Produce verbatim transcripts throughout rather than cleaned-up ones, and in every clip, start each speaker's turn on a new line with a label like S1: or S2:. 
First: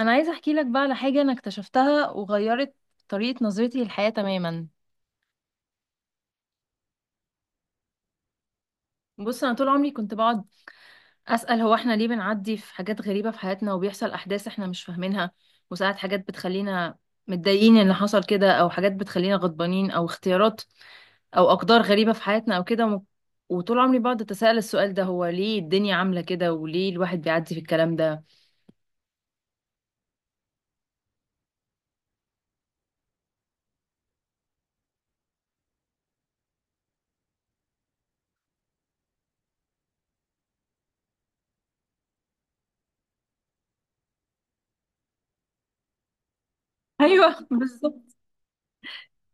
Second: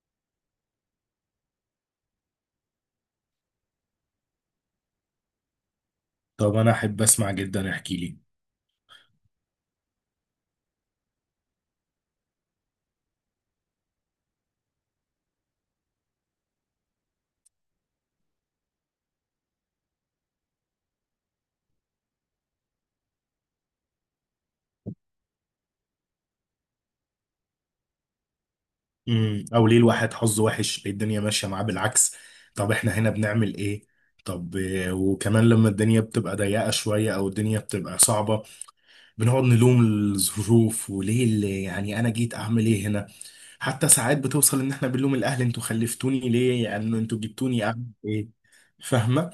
S1: انا عايزه احكي لك بقى على حاجه انا اكتشفتها وغيرت طريقه نظرتي للحياه تماما.
S2: طب انا احب اسمع جدا، احكي لي.
S1: بص، انا طول عمري كنت بقعد اسال: هو احنا ليه بنعدي في حاجات غريبه في حياتنا، وبيحصل احداث احنا مش فاهمينها، وساعات حاجات بتخلينا متضايقين ان حصل كده، او حاجات بتخلينا غضبانين، او اختيارات او اقدار غريبه في حياتنا او كده. وم- وطول عمري بقعد اتساءل السؤال ده: هو ليه الدنيا عامله كده، وليه الواحد بيعدي في الكلام ده؟
S2: امم او ليه الواحد حظه وحش؟ ليه الدنيا ماشيه معاه بالعكس؟ طب احنا هنا بنعمل ايه؟ طب آه، وكمان لما الدنيا بتبقى ضيقه شويه او الدنيا بتبقى صعبه، بنقعد نلوم الظروف وليه اللي يعني انا جيت اعمل ايه هنا. حتى ساعات بتوصل ان احنا بنلوم الاهل، انتوا خلفتوني ليه؟ يعني انتوا
S1: ايوه
S2: جبتوني اعمل
S1: بالظبط،
S2: ايه؟ فاهمه؟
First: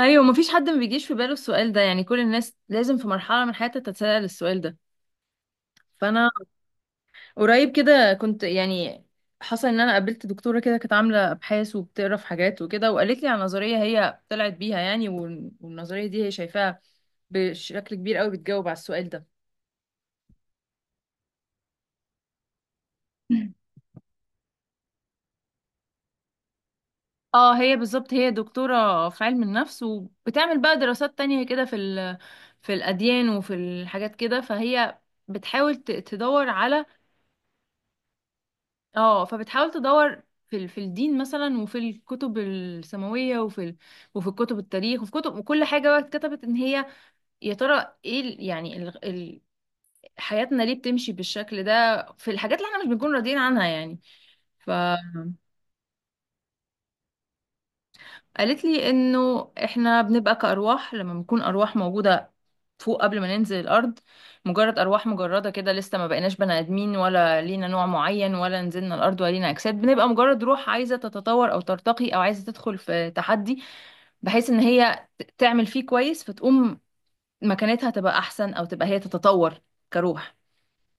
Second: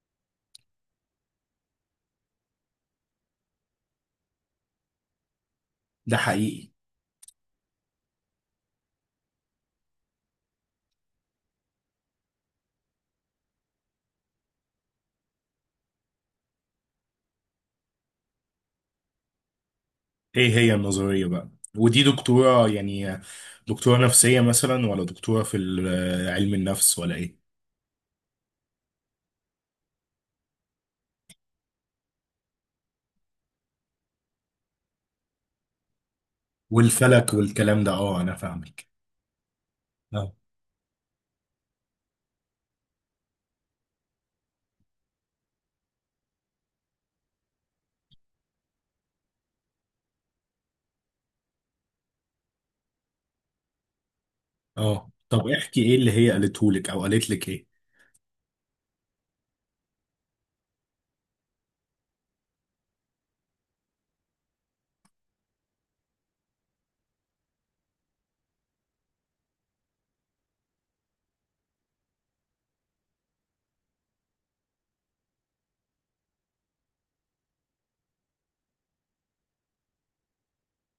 S1: ايوه مفيش حد ما بيجيش في باله السؤال ده، يعني كل الناس لازم في مرحله من حياتها تتساءل السؤال ده.
S2: ده
S1: فانا
S2: حقيقي.
S1: قريب كده كنت يعني حصل ان انا قابلت دكتوره كده، كانت عامله ابحاث وبتقرا في حاجات وكده، وقالت لي على نظريه هي طلعت بيها يعني، وال- والنظريه دي هي شايفاها بشكل كبير قوي بتجاوب على السؤال ده.
S2: ايه هي النظريه بقى؟ ودي دكتوره يعني؟ دكتوره نفسيه مثلا، ولا دكتوره في ال- علم النفس، ولا ايه؟
S1: اه، هي بالظبط هي دكتورة في علم النفس، وبتعمل بقى دراسات تانية كده في ال... في الأديان وفي الحاجات كده، فهي بتحاول ت- تدور على،
S2: والفلك والكلام ده، اه انا فاهمك.
S1: اه، فبتحاول تدور
S2: اه
S1: في ال- في الدين مثلا، وفي الكتب السماوية، وفي ال... وفي كتب التاريخ وفي كتب، وكل حاجة بقى اتكتبت، ان هي يا ترى ايه ال... يعني ال... ال... حياتنا ليه بتمشي بالشكل ده في الحاجات اللي احنا مش بنكون راضيين عنها يعني. ف
S2: اه، طب احكي ايه اللي هي قالته لك، او قالت لك ايه؟
S1: قالت لي انه احنا بنبقى كأرواح، لما بنكون أرواح موجودة فوق قبل ما ننزل الأرض، مجرد أرواح مجردة كده، لسه ما بقيناش بني آدمين، ولا لينا نوع معين، ولا نزلنا الأرض، ولا لينا أجساد، بنبقى مجرد روح عايزة تتطور أو ترتقي، أو عايزة تدخل في تحدي بحيث إن هي ت- تعمل فيه كويس، فتقوم مكانتها تبقى أحسن، أو تبقى هي تتطور كروح.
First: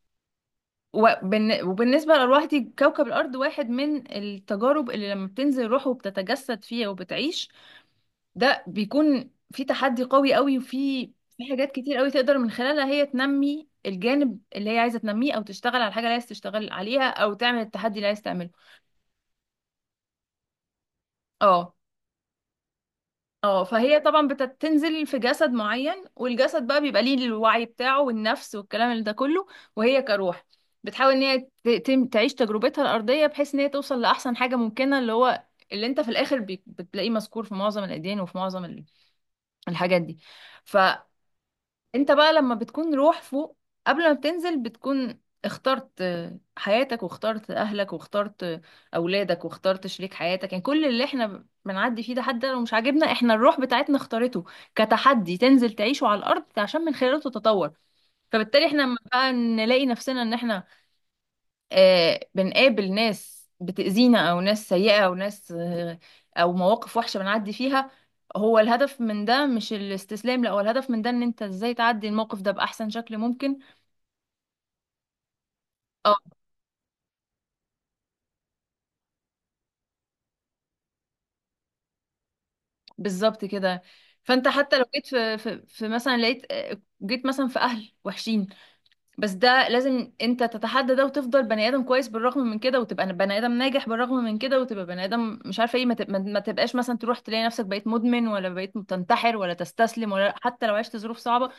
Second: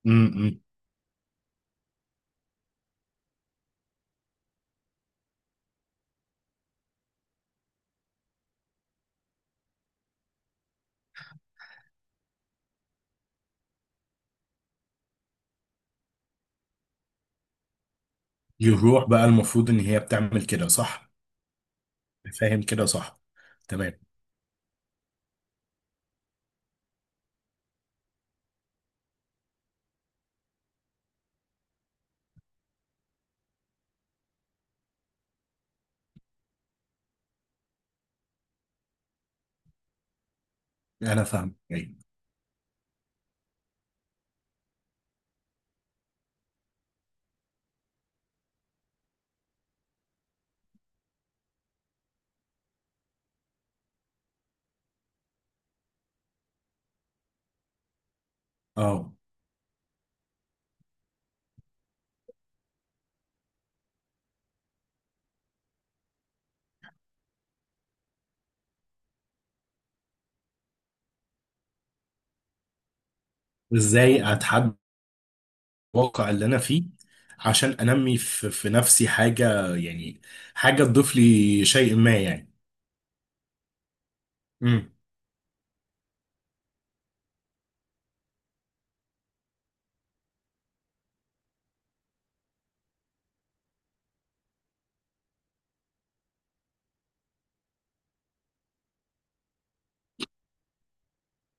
S2: امم.
S1: وبالن- وبالنسبة للأرواح دي، كوكب الأرض واحد من التجارب اللي لما بتنزل روحه وبتتجسد فيها وبتعيش، ده بيكون في تحدي قوي قوي، وفي في حاجات كتير قوي تقدر من خلالها هي تنمي الجانب اللي هي عايزه تنميه، او تشتغل على الحاجه اللي عايز تشتغل عليها، او تعمل التحدي اللي عايز تعمله.
S2: يروح بقى المفروض ان هي بتعمل كده، صح؟
S1: اه،
S2: فاهم كده، صح؟
S1: اه، فهي
S2: تمام.
S1: طبعا بتنزل في جسد معين، والجسد بقى بيبقى ليه الوعي بتاعه والنفس والكلام اللي ده كله، وهي كروح بتحاول ان هي ت- تم- تعيش تجربتها الارضيه، بحيث ان هي توصل لاحسن حاجه ممكنه، اللي هو اللي انت في الاخر بي- بتلاقيه مذكور في معظم الاديان وفي معظم ال- الحاجات دي.
S2: انا فاهم ايه.
S1: انت بقى لما بتكون روح فوق قبل ما بتنزل، بتكون اخترت حياتك، واخترت اهلك، واخترت اولادك، واخترت شريك حياتك، يعني كل اللي احنا بنعدي فيه ده، حتى لو مش عاجبنا، احنا الروح بتاعتنا اختارته كتحدي تنزل تعيشه على الارض عشان من خلاله تتطور. فبالتالي احنا لما
S2: اه.
S1: بقى نلاقي نفسنا ان احنا، آه، بنقابل ناس بتأذينا، أو ناس سيئة، أو ناس، آه، أو مواقف وحشة بنعدي فيها، هو الهدف من ده مش الاستسلام، لا، هو الهدف من ده إن أنت إزاي تعدي الموقف ده بأحسن شكل ممكن.
S2: ازاي اتحدى
S1: أه،
S2: الواقع اللي انا فيه، عشان انمي في, في نفسي حاجه يعني، حاجه تضيف لي شيء ما يعني.
S1: بالظبط كده. فأنت حتى لو
S2: امم.
S1: جيت في, في, في مثلا، لقيت، آه، جيت مثلا في أهل وحشين، بس ده لازم انت تتحدى ده، وتفضل بني ادم كويس بالرغم من كده، وتبقى بني ادم ناجح بالرغم من كده، وتبقى بني ادم مش عارفه ايه، ما تب- ما- ما تبقاش مثلا تروح تلاقي نفسك بقيت مدمن، ولا بقيت تنتحر ولا تستسلم، ولا حتى لو عشت ظروف صعبه.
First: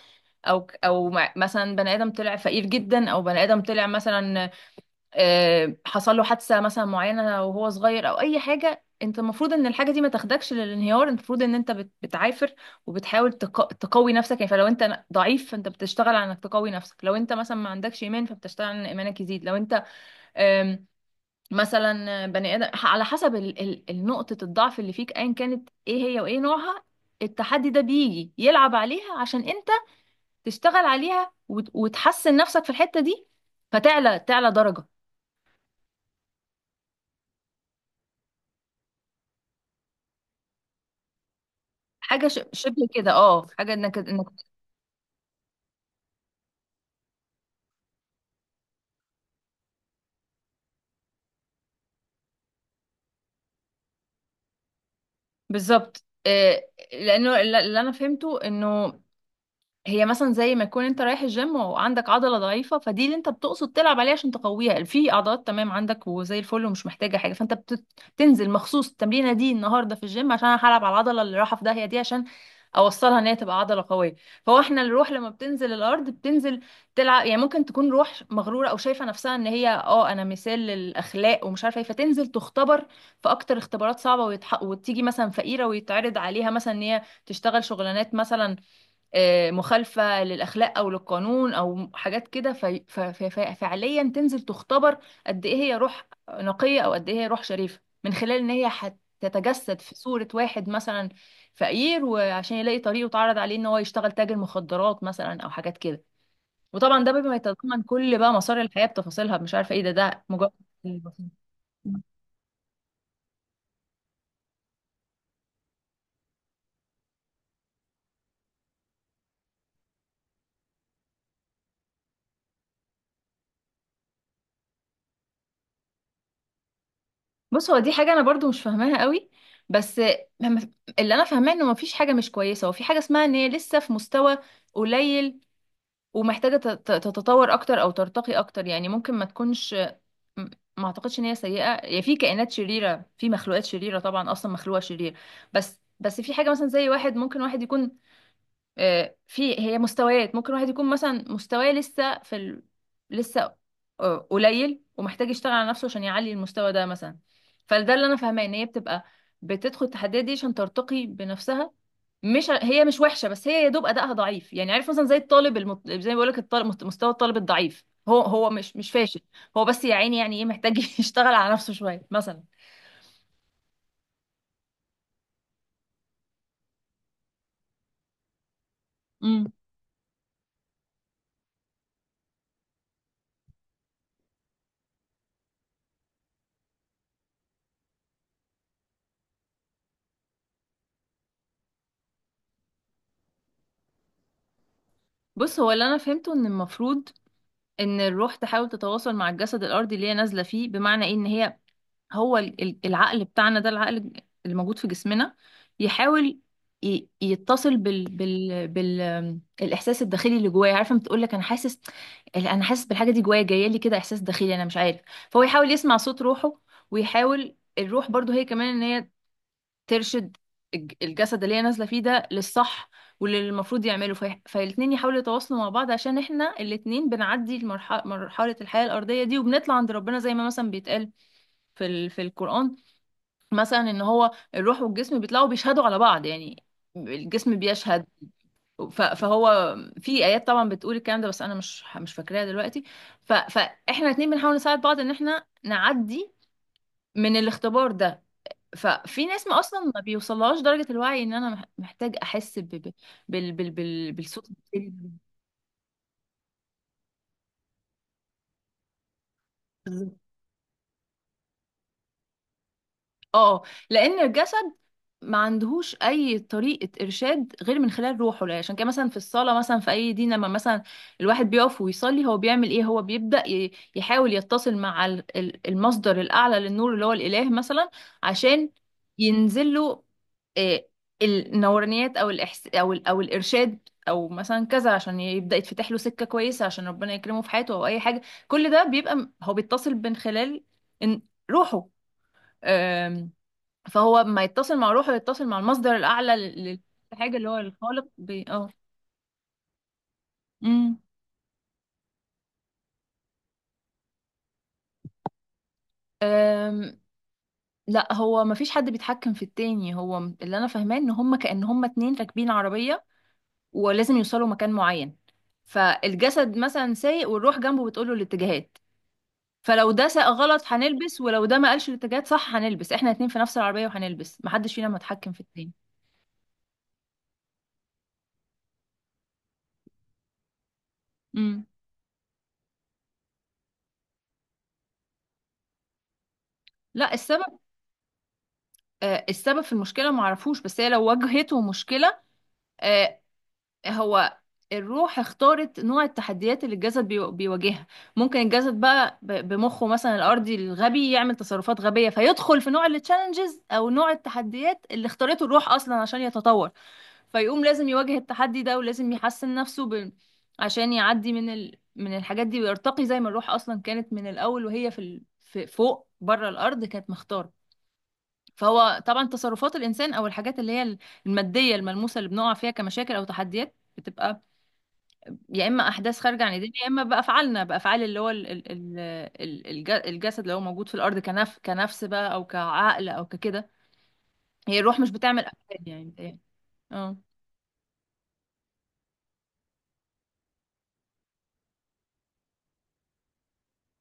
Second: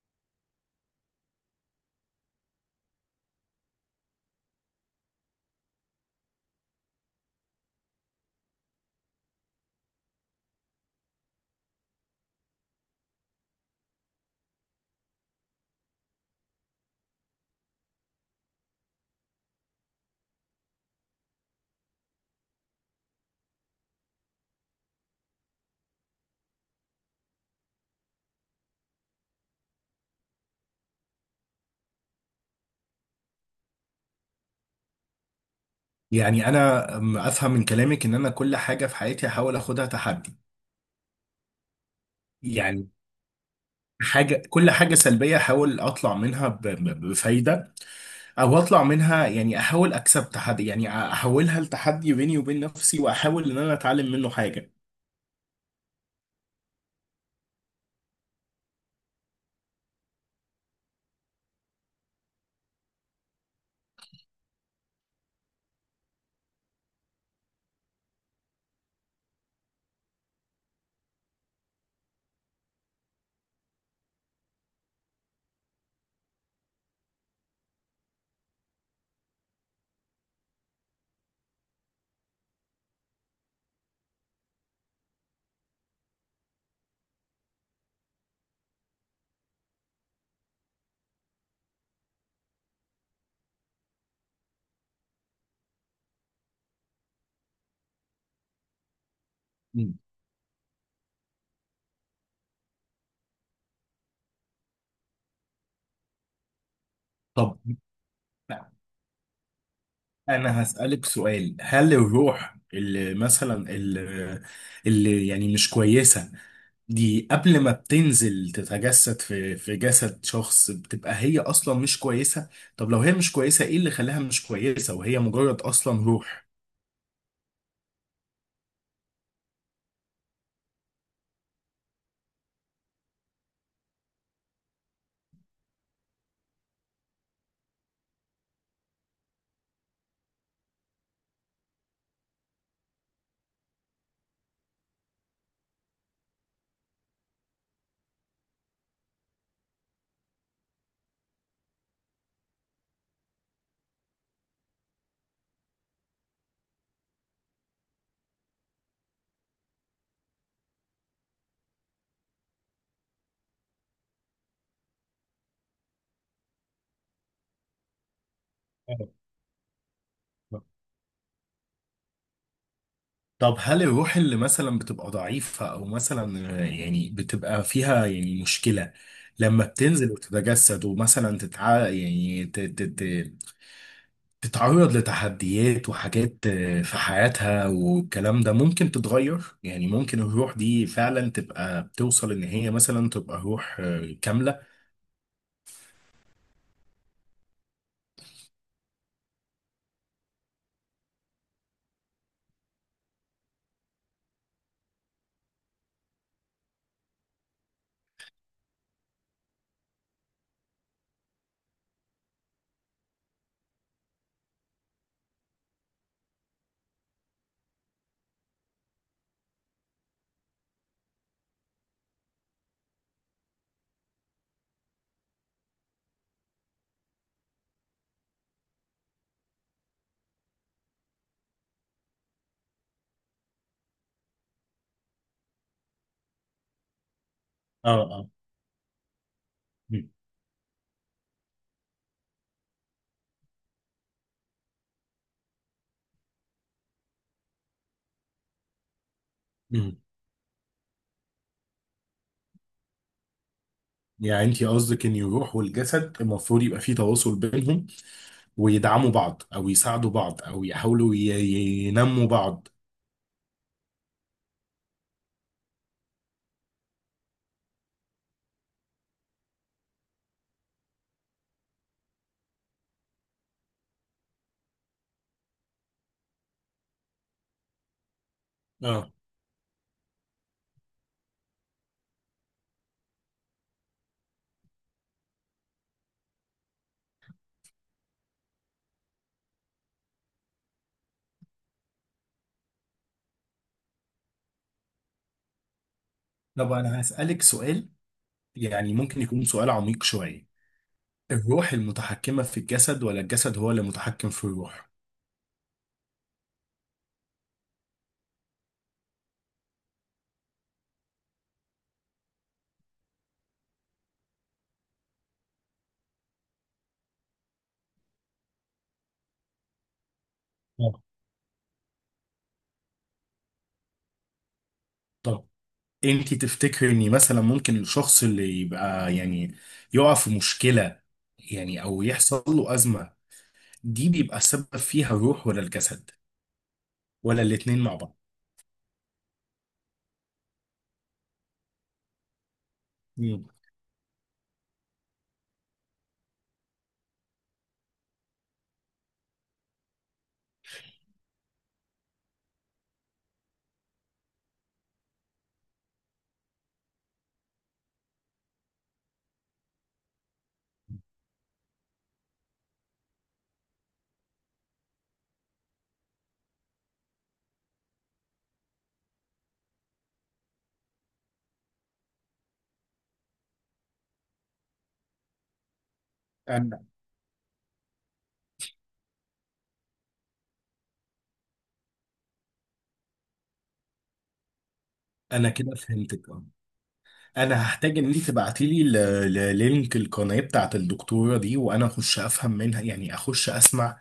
S1: او او مع- مثلا بني ادم طلع فقير جدا، او بني ادم طلع مثلا، آه، حصل له حادثة مثلا معينة وهو صغير، او اي حاجة، انت المفروض ان الحاجة دي ما تاخدكش للانهيار، انت المفروض ان انت بت- بتعافر وبتحاول تق- تقوي نفسك يعني. فلو انت ن- ضعيف فانت بتشتغل على انك تقوي نفسك، لو انت مثلا ما عندكش ايمان فبتشتغل على ان ايمانك يزيد، لو انت، آم، مثلا بني ادم ح- على حسب ال- ال- النقطة الضعف اللي فيك ايا كانت ايه هي وايه نوعها، التحدي ده بيجي يلعب عليها عشان انت تشتغل عليها وت- وتحسن نفسك في الحتة دي، فتعلى تعلى درجة.
S2: يعني انا أم- افهم من كلامك ان انا كل حاجه في حياتي احاول اخدها تحدي.
S1: حاجه ش- شبه
S2: يعني
S1: كده، اه، حاجه انك انك
S2: حاجة، كل حاجة سلبية أحاول أطلع منها ب- ب- بفايدة، أو أطلع منها يعني، أحاول أكسب تحدي يعني أحولها لتحدي بيني وبين نفسي، وأحاول إن أنا أتعلم منه حاجة.
S1: بالظبط، آه، لانه الل- اللي انا فهمته انه هي مثلا زي ما يكون انت رايح الجيم وعندك عضله ضعيفه، فدي اللي انت بتقصد تلعب عليها عشان تقويها، في عضلات تمام عندك وزي الفل ومش محتاجه حاجه، فانت بتنزل مخصوص التمرينه دي النهارده في الجيم عشان انا هلعب على العضله اللي رايحه في داهيه دي، عشان اوصلها ان هي تبقى عضله قويه. فهو احنا الروح لما بتنزل الارض بتنزل تلعب، يعني ممكن تكون روح مغروره او شايفه نفسها ان هي، اه، انا مثال للاخلاق ومش عارفه ايه، فتنزل تختبر في اكتر اختبارات صعبه، ويتح... وتيجي مثلا فقيره، ويتعرض عليها مثلا ان هي تشتغل شغلانات مثلا، آه، مخالفة للأخلاق أو للقانون أو حاجات كده، في- ف- ف- ف- فعليا تنزل تختبر قد إيه هي روح نقية، أو قد إيه هي روح شريفة، من خلال إن هي هتتجسد في
S2: مم.
S1: صورة واحد مثلا فقير، وعشان يلاقي طريقه، وتعرض عليه إن هو يشتغل تاجر مخدرات مثلا أو حاجات كده. وطبعا ده بما
S2: طب
S1: يتضمن كل بقى مسار الحياة بتفاصيلها، مش عارفة إيه، ده ده مجرد
S2: أنا هسألك
S1: البسيط.
S2: سؤال، هل الروح اللي مثلا اللي, اللي يعني مش كويسة، دي قبل ما بتنزل تتجسد في في جسد شخص، بتبقى هي أصلا مش كويسة؟ طب لو هي مش كويسة، إيه اللي خلاها مش كويسة وهي مجرد أصلا روح؟
S1: بص، هو دي حاجة أنا برضو مش فاهماها قوي، بس مم- اللي أنا فاهماه إنه مفيش حاجة مش كويسة، وفي حاجة اسمها إن هي لسه في مستوى قليل، ومحتاجة تت- تتطور أكتر أو ترتقي أكتر. يعني ممكن ما تكونش، م- ما أعتقدش إن هي سيئة، يعني في كائنات شريرة، في مخلوقات شريرة طبعا أصلا مخلوقة شرير، بس بس في حاجة مثلا زي واحد، ممكن واحد يكون، آه، في هي مستويات، ممكن واحد يكون مثلا مستواه لسه في ال... لسه، آه، قليل ومحتاج يشتغل على نفسه عشان يعلي المستوى ده مثلا. فده اللي انا فاهماه، ان هي بتبقى بتدخل التحديات دي عشان ترتقي بنفسها، مش ع- هي مش وحشه، بس هي يا دوب ادائها ضعيف، يعني عارف مثلا زي الطالب المط... زي ما بقول لك الطالب مست- مستوى الطالب الضعيف، هو هو مش مش فاشل، هو بس يا عيني يعني ايه، محتاج يشتغل على نفسه شويه مثلا.
S2: طب هل الروح اللي مثلا بتبقى ضعيفة أو مثلا، آه، يعني بتبقى فيها يعني مشكلة،
S1: امم،
S2: لما بتنزل وتتجسد، ومثلا تتع... يعني ت... ت... ت... تتعرض لتحديات وحاجات آه، في حياتها والكلام ده، ممكن تتغير؟ يعني ممكن الروح دي فعلا تبقى بتوصل إن هي مثلا تبقى روح آه، كاملة؟
S1: بص، هو اللي انا فهمته ان المفروض ان الروح تحاول تتواصل مع الجسد الارضي اللي هي نازله فيه، بمعنى ايه، ان هي هو ال- ال- العقل بتاعنا ده، العقل اللي موجود في جسمنا، يحاول ي- يتصل بال بال بال، آم، الاحساس الداخلي اللي جوايا، عارفه، بتقول لك انا حاسس، انا حاسس بالحاجه دي جوايا، جايه لي كده احساس داخلي، انا مش عارف. فهو يحاول يسمع صوت روحه، ويحاول الروح برضو هي كمان ان هي ترشد الج- الجسد اللي هي نازله فيه ده للصح، واللي المفروض يعمله في... فالاتنين يحاولوا يتواصلوا مع بعض، عشان احنا الاتنين بنعدي المرحله، مرحله الحياه الارضيه دي، وبنطلع عند ربنا زي ما مثلا بيتقال في ال... في القران مثلا، ان هو الروح والجسم بيطلعوا بيشهدوا على بعض، يعني الجسم
S2: اه
S1: بيشهد.
S2: اه.
S1: ف... فهو
S2: م-
S1: في ايات طبعا بتقول الكلام ده، بس انا مش مش فاكراها دلوقتي. ف... فاحنا الاتنين بنحاول نساعد بعض ان احنا نعدي من الاختبار ده. ففي ناس ما اصلا
S2: م.
S1: ما بيوصلهاش درجة الوعي ان انا مح- محتاج احس ب... ب... بال... بال... بال...
S2: يعني
S1: بالصوت
S2: انت قصدك
S1: الداخلي
S2: ان الروح والجسد المفروض يبقى فيه تواصل بينهم، ويدعموا بعض او
S1: ده.
S2: يساعدوا بعض، او يحاولوا ي- ي- ينموا بعض.
S1: اه، لان الجسد ما عندهوش اي طريقه ارشاد غير من خلال روحه. لا، عشان كده مثلا في الصلاه مثلا في اي دين، لما مثلا الواحد بيقف ويصلي، هو بيعمل ايه؟ هو بيبدا ي- يحاول يتصل مع ال- ال- المصدر الاعلى للنور اللي هو الاله مثلا، عشان
S2: اه.
S1: ينزل له، آه، النورانيات او الإحس او ال- او الارشاد، او مثلا كذا، عشان يبدا يتفتح له سكه كويسه، عشان ربنا يكرمه في حياته او اي حاجه. كل ده بيبقى م- هو بيتصل من خلال إن- روحه، فهو ما يتصل مع روحه يتصل مع المصدر الأعلى
S2: طب
S1: لل...
S2: انا
S1: للحاجة
S2: هسألك
S1: اللي هو
S2: سؤال،
S1: الخالق بي... اه.
S2: يعني ممكن يكون سؤال عميق شوية.
S1: امم.
S2: الروح المتحكمة في الجسد، ولا الجسد هو اللي متحكم في الروح؟
S1: أم، لا، هو ما فيش حد بيتحكم في التاني، هو م- اللي انا فاهماه ان هم كأن هم اتنين راكبين عربية، ولازم يوصلوا مكان معين، فالجسد مثلا سايق والروح جنبه بتقوله الاتجاهات، فلو ده ساق غلط
S2: اه،
S1: هنلبس، ولو ده ما قالش الاتجاهات صح هنلبس، احنا اتنين في نفس العربية وهنلبس، محدش فينا متحكم في
S2: طبعا.
S1: التاني.
S2: انت تفتكري ان مثلا ممكن الشخص اللي يبقى يعني يقع في مشكلة،
S1: امم،
S2: يعني او يحصل له أزمة، دي بيبقى السبب فيها الروح، ولا الجسد،
S1: لا،
S2: ولا
S1: السبب،
S2: الاتنين مع بعض؟
S1: آه، السبب في المشكلة معرفوش، بس هي لو واجهته مشكلة، آه،
S2: مم.
S1: هو الروح اختارت نوع التحديات اللي الجسد بيو- بيواجهها، ممكن الجسد بقى ب- بمخه مثلا الارضي الغبي يعمل تصرفات غبيه، فيدخل في نوع التشالنجز او نوع التحديات اللي اختارته الروح اصلا عشان يتطور، فيقوم لازم يواجه التحدي ده، ولازم يحسن نفسه ب... عشان يعدي من ال... من الحاجات دي، ويرتقي زي ما الروح اصلا كانت من الاول وهي في ال... في فوق بره الارض كانت مختاره. فهو طبعا تصرفات الانسان او الحاجات اللي هي الماديه الملموسه اللي بنقع فيها كمشاكل او تحديات، بتبقى يا اما احداث خارجه عن ايدينا،
S2: انا
S1: يا اما بافعالنا، بافعال اللي هو ال- ال- ال- ال- الج- الجسد اللي هو موجود في الارض، كنف كنفس بقى، او كعقل، او ككده، هي الروح مش بتعمل
S2: انا كده
S1: افعال يعني
S2: فهمتك
S1: متهيألي.
S2: آه.
S1: اه،
S2: انا هحتاج ان انت تبعتي لي ل- ل- لينك القناه بتاعت الدكتوره دي، وانا اخش افهم منها، يعني اخش اسمع،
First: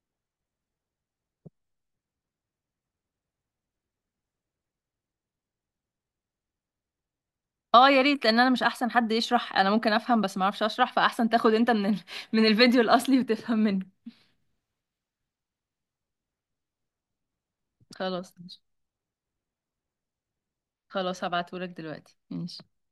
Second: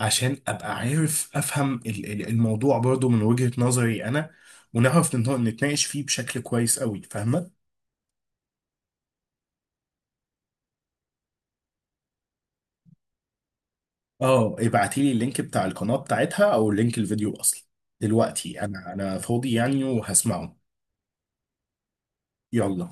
S2: عشان ابقى عارف افهم ال- ال- الموضوع برضو من وجهه نظري انا، ونعرف نت- نتناقش فيه بشكل كويس قوي. فاهمه؟
S1: اه، يا ريت، لان انا مش احسن حد يشرح، انا ممكن افهم بس ما اعرفش اشرح، فاحسن تاخد انت من ال... من الفيديو الاصلي وتفهم منه.
S2: اه، ابعتي لي اللينك بتاع القناه بتاعتها، او لينك الفيديو اصلا.
S1: خلاص ماشي.
S2: دلوقتي انا انا فاضي يعني وهسمعه.
S1: خلاص هبعتهولك دلوقتي ماشي.
S2: يلا.